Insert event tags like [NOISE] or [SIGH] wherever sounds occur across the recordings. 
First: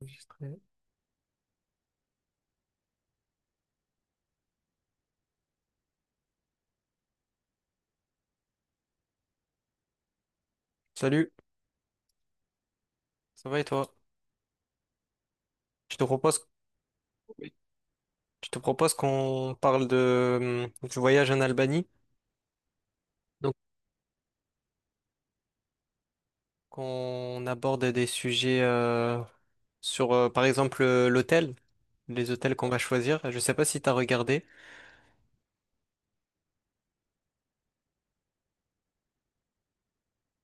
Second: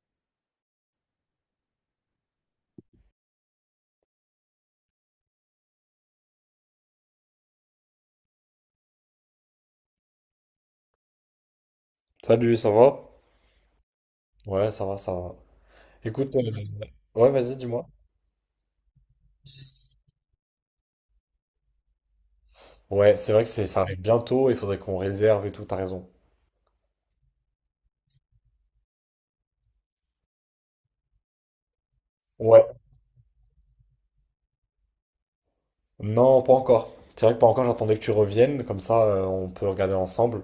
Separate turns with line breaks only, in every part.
Enregistré. Salut,
Salut, ça va?
ça va et toi?
Ouais, ça va, ça va.
Je te
Écoute,
propose,
ouais, vas-y, dis-moi.
je te propose qu'on parle de, du voyage en Albanie,
Ouais, c'est vrai que
donc
ça arrive bientôt il faudrait qu'on réserve et tout, t'as raison.
qu'on aborde des sujets sur, par exemple, l'hôtel, les hôtels
Ouais,
qu'on va choisir. Je sais pas si tu as regardé.
non, pas encore. C'est vrai que pas encore, j'attendais que tu reviennes, comme ça on peut regarder ensemble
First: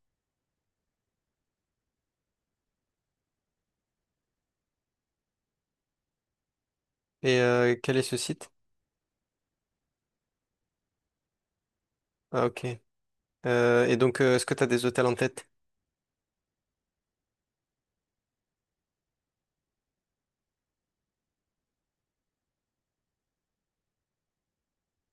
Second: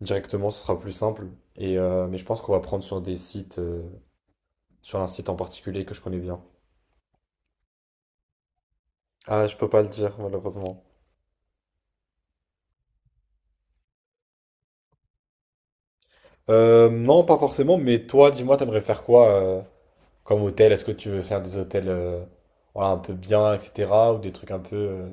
directement, ce sera plus simple. Et mais je pense qu'on va prendre sur des sites, sur un site en particulier que je connais bien.
Et quel est ce site?
Ah, je peux pas le dire, malheureusement.
Ah ok. Et donc, est-ce que tu as des hôtels en tête?
Non, pas forcément, mais toi, dis-moi, t'aimerais faire quoi comme hôtel? Est-ce que tu veux faire des hôtels voilà, un peu bien, etc., ou des trucs un peu.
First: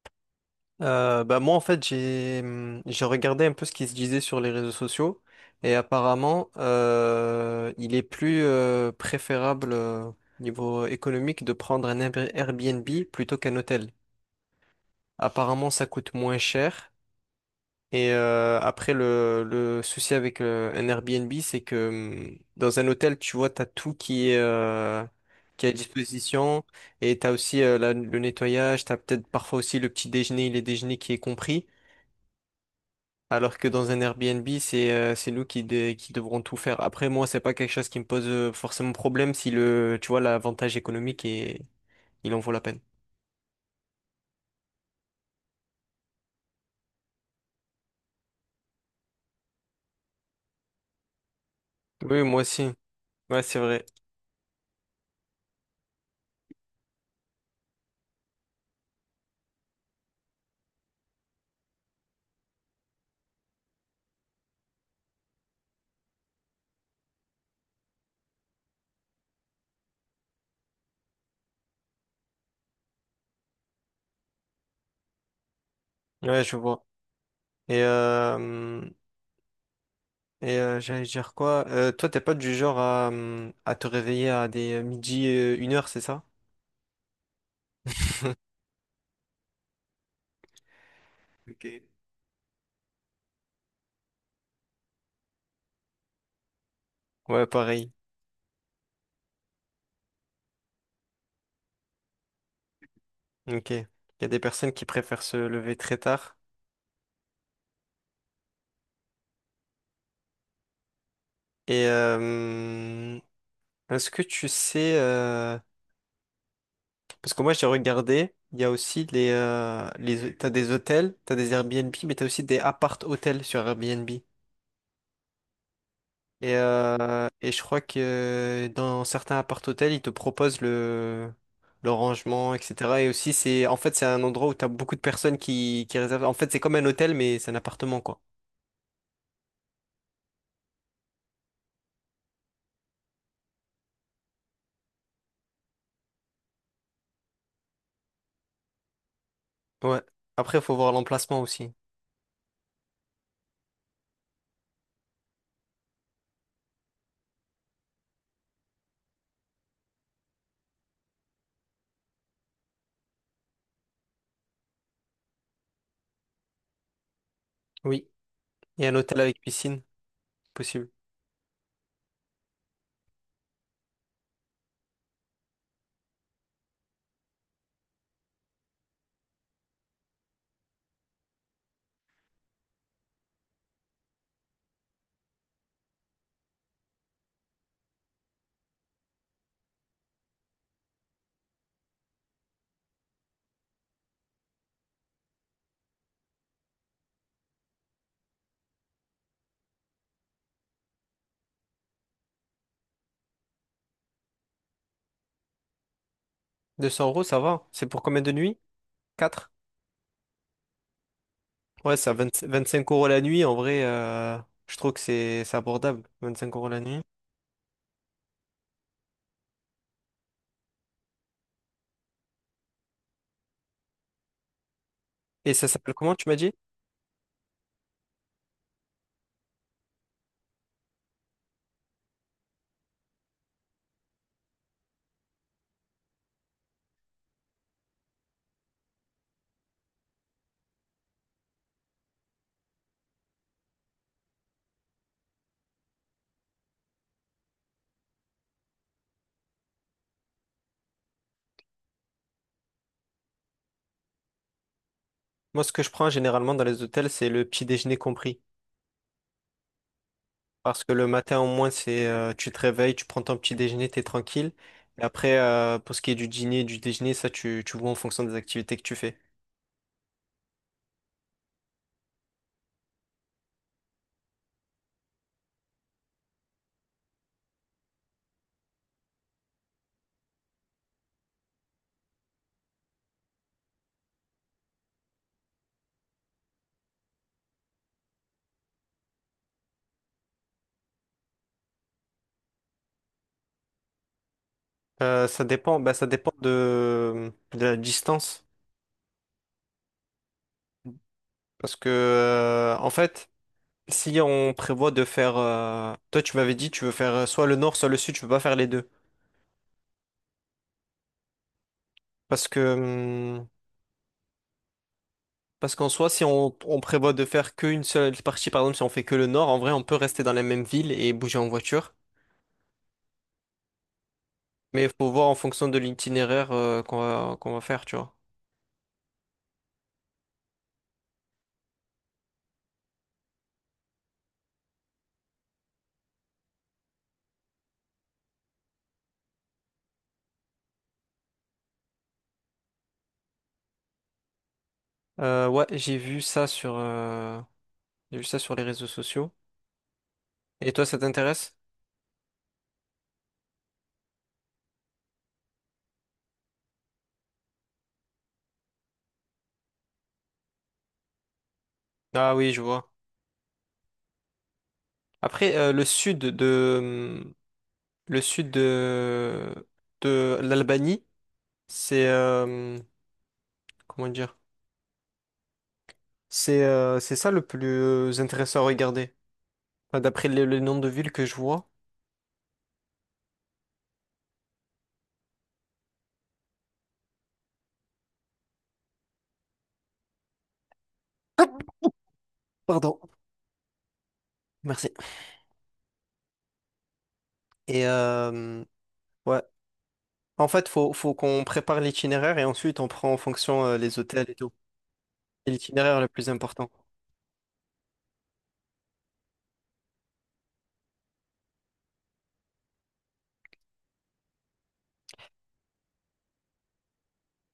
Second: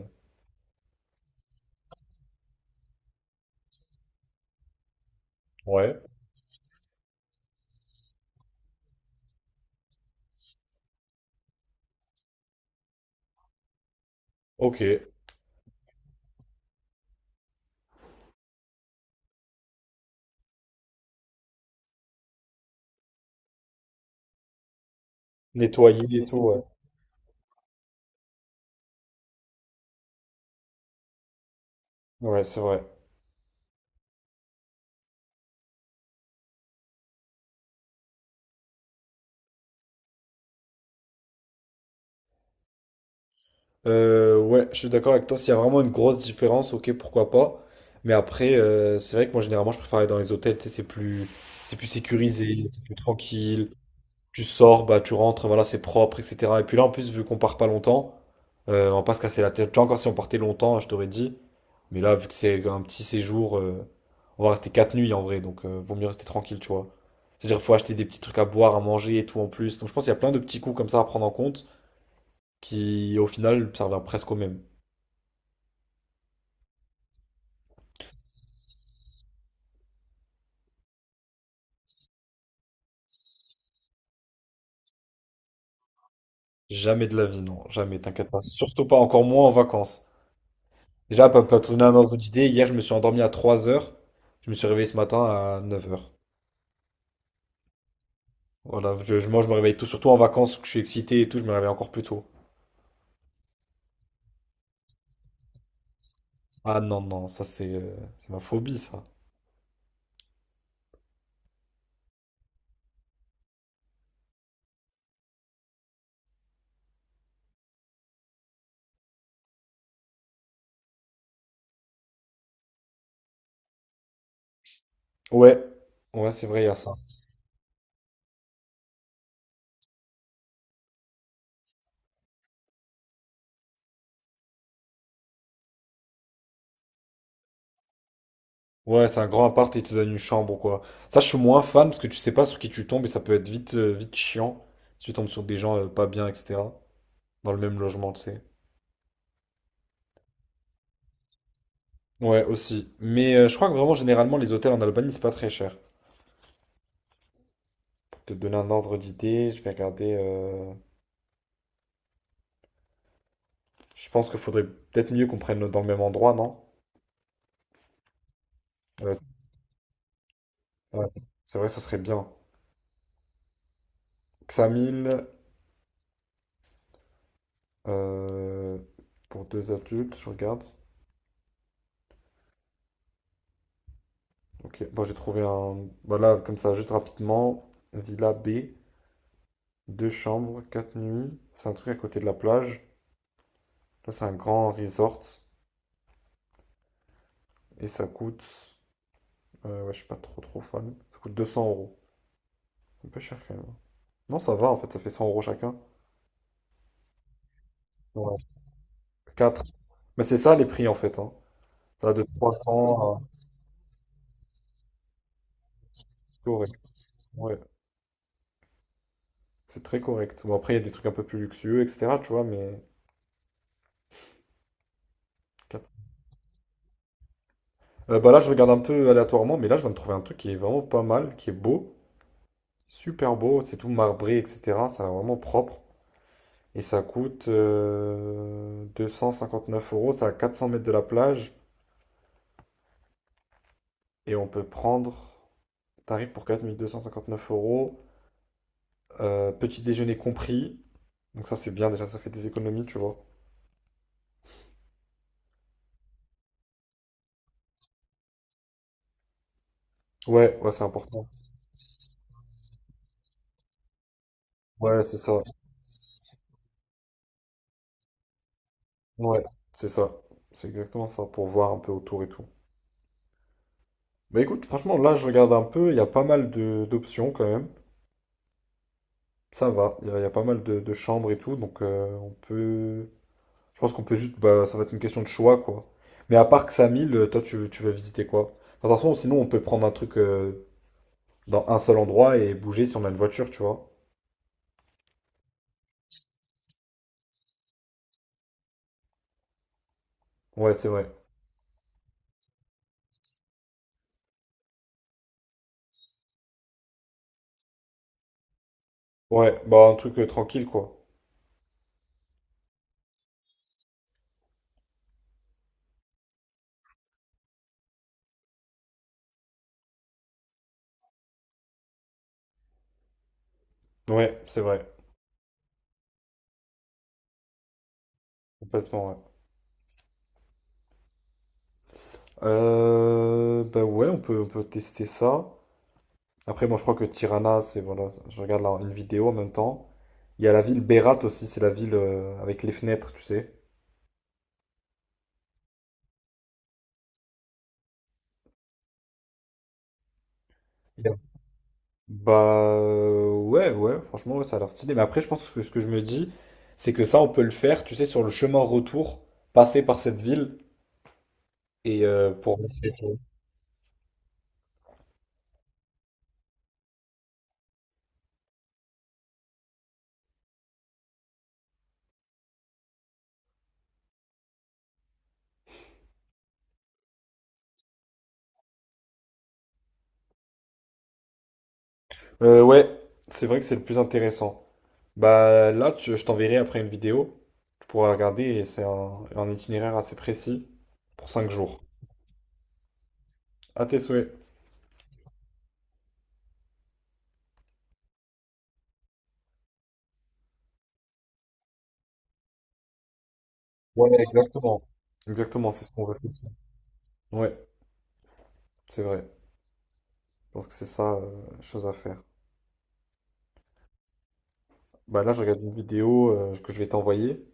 Bah moi, en fait, j'ai regardé un peu ce qui se disait sur les réseaux sociaux et
Ouais,
apparemment, il est plus préférable niveau économique de prendre un Airbnb plutôt qu'un hôtel.
ok.
Apparemment, ça coûte moins cher. Et après, le souci avec un Airbnb, c'est que dans un hôtel, tu vois, tu as tout qui est à
Nettoyer et tout, ouais.
disposition. Et tu as aussi le nettoyage, tu as peut-être parfois aussi le petit déjeuner, les déjeuners qui est compris.
Ouais, c'est vrai.
Alors que dans un Airbnb, c'est nous qui devrons tout faire. Après, moi, c'est pas quelque chose qui me pose forcément problème si le tu vois, l'avantage économique est, il en vaut la peine.
Ouais, je suis d'accord avec toi. S'il y a vraiment une grosse différence, ok, pourquoi pas. Mais après, c'est vrai que moi, généralement, je préfère aller dans les hôtels, tu sais, c'est plus
Oui, moi aussi.
sécurisé, c'est plus
Ouais, c'est
tranquille.
vrai.
Tu sors, bah, tu rentres, voilà, c'est propre, etc. Et puis là, en plus, vu qu'on part pas longtemps, on va pas se casser la tête. Tu vois, encore si on partait longtemps, je t'aurais dit. Mais là, vu que c'est un petit séjour, on va rester 4 nuits en vrai, donc vaut mieux rester tranquille, tu vois. C'est-à-dire faut acheter des petits trucs à boire, à manger et tout en plus. Donc je pense qu'il y a plein de petits coups comme ça à prendre en compte qui, au final, servent presque au même.
Ouais, je vois. Et et j'allais dire quoi? Toi, t'es pas du genre à te réveiller à des midi, une heure, c'est ça?
Jamais de la vie, non, jamais, t'inquiète pas.
[LAUGHS]
Surtout pas, encore moins en vacances. Déjà, pas te donner un ordre d'idée, hier je me suis endormi à 3 heures, je me suis réveillé ce matin à 9 heures.
Ouais, pareil.
Voilà, moi je me réveille tout, surtout en vacances, que je suis excité et tout, je me réveille encore plus tôt.
Ok. Il y a des personnes qui préfèrent se lever très tard.
Ah non, non, ça c'est ma phobie, ça.
Et hum, est-ce que tu sais... Parce que moi, j'ai regardé, il y a aussi les... T'as des hôtels, t'as des Airbnb, mais t'as aussi des appart-hôtels sur Airbnb.
Ouais, ouais, c'est vrai, il y a ça.
Et je crois que dans certains appart-hôtels, ils te proposent le rangement, etc. Et aussi, c'est, en fait, c'est un endroit où tu as beaucoup de personnes qui réservent. En fait, c'est comme un hôtel, mais c'est un appartement, quoi.
Ouais, c'est un grand appart et ils te donnent une chambre ou quoi. Ça, je suis moins fan parce que tu sais pas sur qui tu tombes et ça peut être vite chiant si tu tombes sur des gens pas bien, etc. Dans le même logement, tu sais.
Ouais. Après, il faut voir l'emplacement aussi.
Ouais, aussi. Mais je crois que vraiment, généralement, les hôtels en Albanie, c'est pas très cher. Pour te donner un ordre d'idée, je vais regarder. Je pense qu'il faudrait peut-être mieux qu'on prenne dans le même endroit, non?
Oui. Et un
Euh,
hôtel avec piscine, possible.
ouais, c'est vrai, ça serait bien. Xamil, euh, pour deux adultes, je regarde. Ok, bon, j'ai trouvé un. Voilà, comme ça, juste rapidement. Villa B, deux chambres, 4 nuits. C'est un truc à côté de la plage. Là, c'est un grand resort. Et ça coûte. Ouais, je suis pas trop trop fan. Ça coûte 200 euros. C'est un peu cher quand même. Non, ça va en fait, ça fait 100 euros chacun.
200 euros, ça va. C'est pour combien de nuits? Quatre.
Quatre. Mais c'est ça les prix en fait. Hein.
Ouais, c'est
T'as
à
de
20 25 euros
300
la
à...
nuit. En vrai, je trouve que c'est abordable.
C'est
25 euros
correct.
la nuit.
Ouais, c'est très correct. Bon, après, il y a des trucs un peu plus luxueux, etc. Tu vois, mais
Et ça
quatre.
s'appelle comment, tu m'as dit?
Bah là, je regarde un peu aléatoirement, mais là, je viens de trouver un truc qui est vraiment pas mal, qui est beau. Super beau. C'est tout marbré, etc. Ça a vraiment propre. Et ça coûte 9 euros. Ça à 400 mètres de la plage. Et on peut prendre tarif pour 4 259 euros. Petit déjeuner compris. Donc ça, c'est bien. Déjà, ça fait des économies, tu vois.
Moi, ce que je prends généralement dans les hôtels, c'est le petit déjeuner compris.
Ouais, ouais,
Parce
c'est
que le
important.
matin, au moins, c'est tu te réveilles, tu prends ton petit déjeuner, t'es tranquille. Et
Ouais, c'est
après,
ça.
pour ce qui est du dîner, du déjeuner, ça, tu vois en fonction des activités que tu fais.
Ouais, c'est ça. C'est exactement ça, pour voir un peu autour et tout. Mais écoute, franchement, là, je regarde un peu, il y a pas mal de d'options quand même. Ça va, il y a pas mal de chambres et tout, donc on peut... Je pense qu'on peut juste... Bah, ça va être une question de choix, quoi. Mais à part que Samil, toi, tu veux visiter quoi? De toute façon, sinon, on peut prendre un truc dans un seul endroit et bouger si on a une voiture, tu vois.
Ça dépend, bah, ça dépend de la distance.
Ouais, c'est vrai.
Parce que, en fait, si on prévoit de faire. Toi, tu m'avais dit, tu veux faire soit le nord, soit le sud, tu peux pas faire les deux.
Ouais, bah un truc tranquille, quoi.
Parce que. Parce qu'en soi, si on, on prévoit de faire qu'une seule partie, par exemple, si on fait que le nord, en vrai, on peut rester dans la même ville et bouger en voiture.
Ouais, c'est
Mais
vrai.
il faut voir en fonction de l'itinéraire qu'on va faire, tu vois.
Complètement, ouais. Bah ouais, on peut tester ça. Après, moi, je crois que Tirana, c'est voilà, je regarde là une vidéo en même temps. Il y a la ville Berat aussi, c'est la ville avec les fenêtres, tu sais.
Ouais, j'ai vu ça sur, j'ai vu ça sur les réseaux sociaux. Et toi, ça
Il
t'intéresse?
Bah ouais, ouais, franchement, ouais, ça a l'air stylé. Mais après, je pense que ce que je me dis, c'est que ça, on peut le faire, tu sais, sur le chemin retour, passer par cette ville et
Ah oui,
pour.
je vois. Après, le sud de l'Albanie, c'est, euh, comment dire? C'est ça le plus intéressant à regarder. Enfin, d'après le nombre de villes que je vois.
Ouais, c'est vrai que c'est le plus intéressant. Bah là, je t'enverrai après une vidéo. Tu pourras regarder et c'est un itinéraire assez précis pour 5 jours.
Pardon.
À tes souhaits.
Merci. Et ouais, en fait, faut qu'on prépare l'itinéraire et ensuite on prend en fonction les
Ouais,
hôtels et tout.
exact
C'est
Exactement, c'est ce
l'itinéraire
qu'on
le
veut
plus
faire.
important.
Ouais, c'est vrai. Je pense que c'est ça, la chose à faire. Bah là, je regarde une vidéo que je vais t'envoyer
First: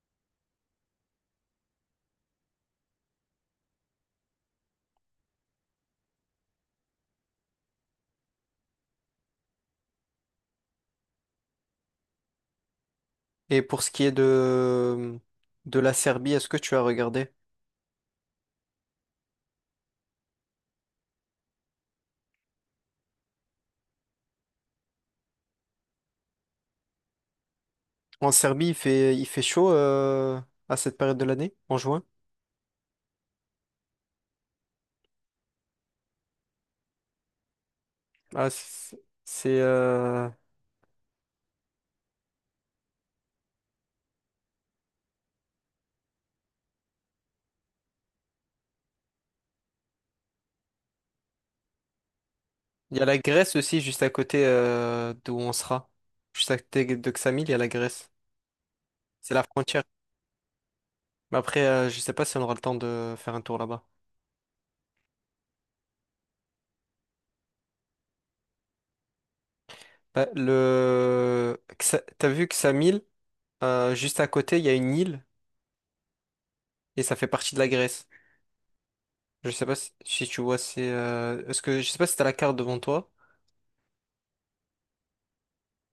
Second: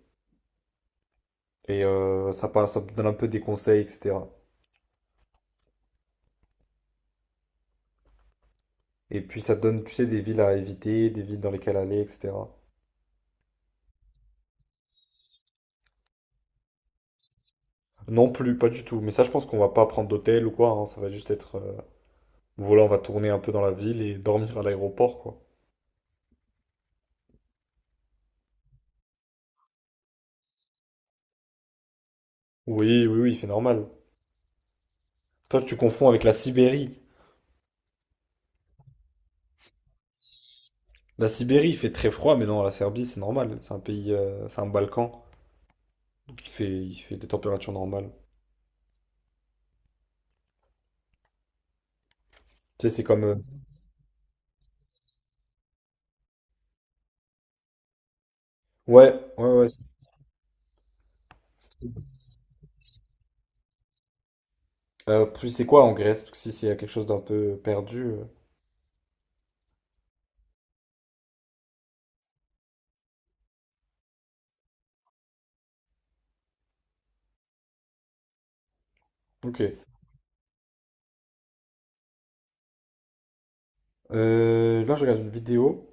et ça parle, ça te donne un peu des conseils, etc. Et puis ça te donne, tu sais, des villes à éviter, des villes dans lesquelles aller, etc.
Et pour ce qui est de la Serbie, est-ce que tu as regardé?
Non plus, pas du tout. Mais ça, je pense qu'on va pas prendre d'hôtel ou quoi. Hein. Ça va juste être, voilà, on va tourner un peu dans la ville et dormir à l'aéroport, quoi.
En Serbie, il fait chaud à cette période de l'année, en juin.
Oui, oui, oui, c'est normal. Toi, tu confonds avec la Sibérie.
Ah, c'est, c'est, euh,
La Sibérie, il fait très froid, mais non, la Serbie, c'est normal. C'est un pays, c'est un Balkan. Il fait des températures normales. Tu sais,
Il y
c'est
a la
comme.
Grèce aussi, juste à côté d'où on sera. Juste à côté de Ksamil, il y a la Grèce.
Ouais,
C'est la
ouais, ouais.
frontière. Mais après, je sais pas si on aura le temps de faire un tour là-bas.
Puis c'est quoi en Grèce? Parce que si c'est quelque chose d'un peu perdu.
Bah, T'as vu que Samil, juste à côté, il y a une île et ça fait partie de la Grèce. Je sais pas
Ok.
si, si tu vois, est-ce que je sais pas si t'as la carte devant toi.
Là, je regarde une vidéo.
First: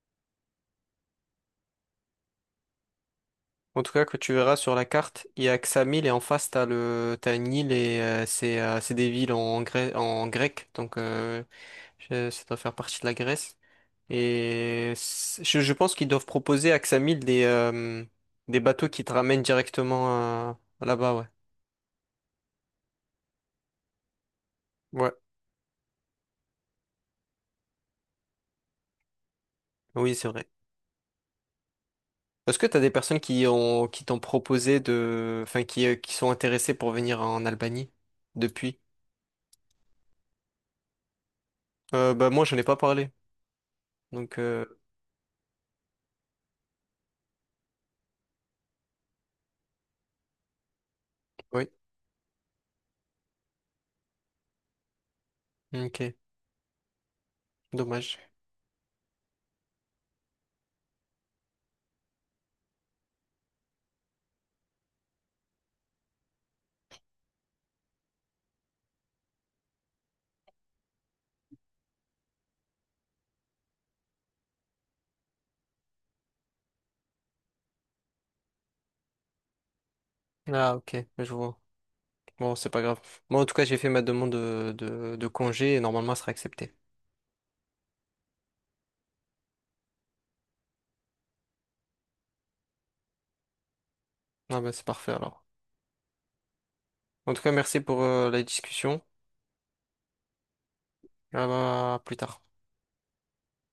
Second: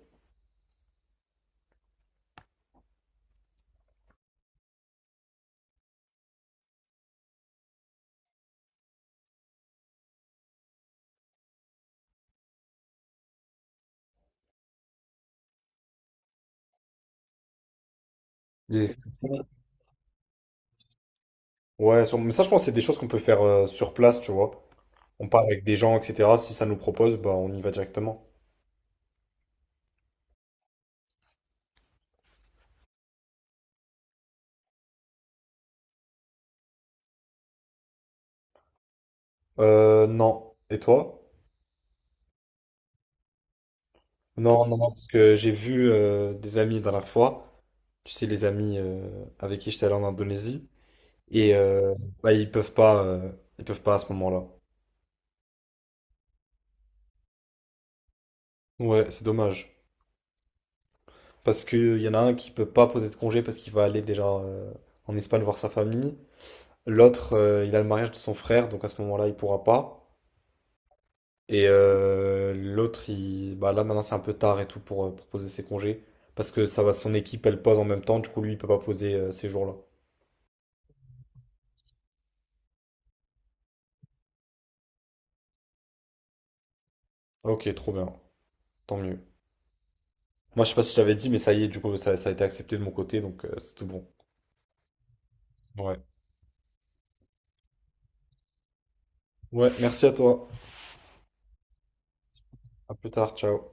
En tout cas, que tu verras sur la carte, il y a que Xamil et en face t'as une île et c'est des villes en grec donc ça doit faire partie de la Grèce et je pense qu'ils doivent proposer à Xamil des
Et
bateaux qui te
c'est-
ramènent directement là-bas, ouais.
Ouais, mais ça, je pense que c'est des choses qu'on peut faire sur place, tu vois.
Ouais.
On parle avec des gens, etc. Si ça nous propose, bah, on y va directement.
Oui, c'est vrai. Est-ce que tu as des personnes qui t'ont proposé de qui sont intéressées pour venir en Albanie depuis?
Non. Et toi?
Bah moi je n'ai pas parlé. Donc
Non, non, non, parce que j'ai vu des amis la dernière fois. Tu sais, les amis avec qui j'étais allé en Indonésie. Et
oui,
euh, Bah, ils peuvent pas à ce moment-là.
OK, dommage.
Ouais, c'est dommage. Parce qu'il y en a un qui peut pas poser de congé parce qu'il va aller déjà en Espagne voir sa famille. L'autre, il a le mariage de son frère, donc à ce moment-là, il pourra pas. L'autre, il... bah là maintenant, c'est un peu tard et tout pour poser ses congés. Parce que ça va, son équipe, elle pose en même temps, du coup, lui, il peut pas poser ces jours-là.
Ah OK, je vois. Bon, c'est pas grave. Moi en tout cas, j'ai fait ma demande de congé et normalement elle sera acceptée.
Ok, trop bien, tant mieux. Moi, je sais pas si je t'avais dit, mais ça y est, du coup, ça a été accepté de mon côté, donc c'est tout bon.
Ah bah c'est parfait alors.
Ouais.
En tout cas, merci pour la discussion.
Ouais, merci à toi.
Ah bah, à plus tard.
À plus tard, ciao.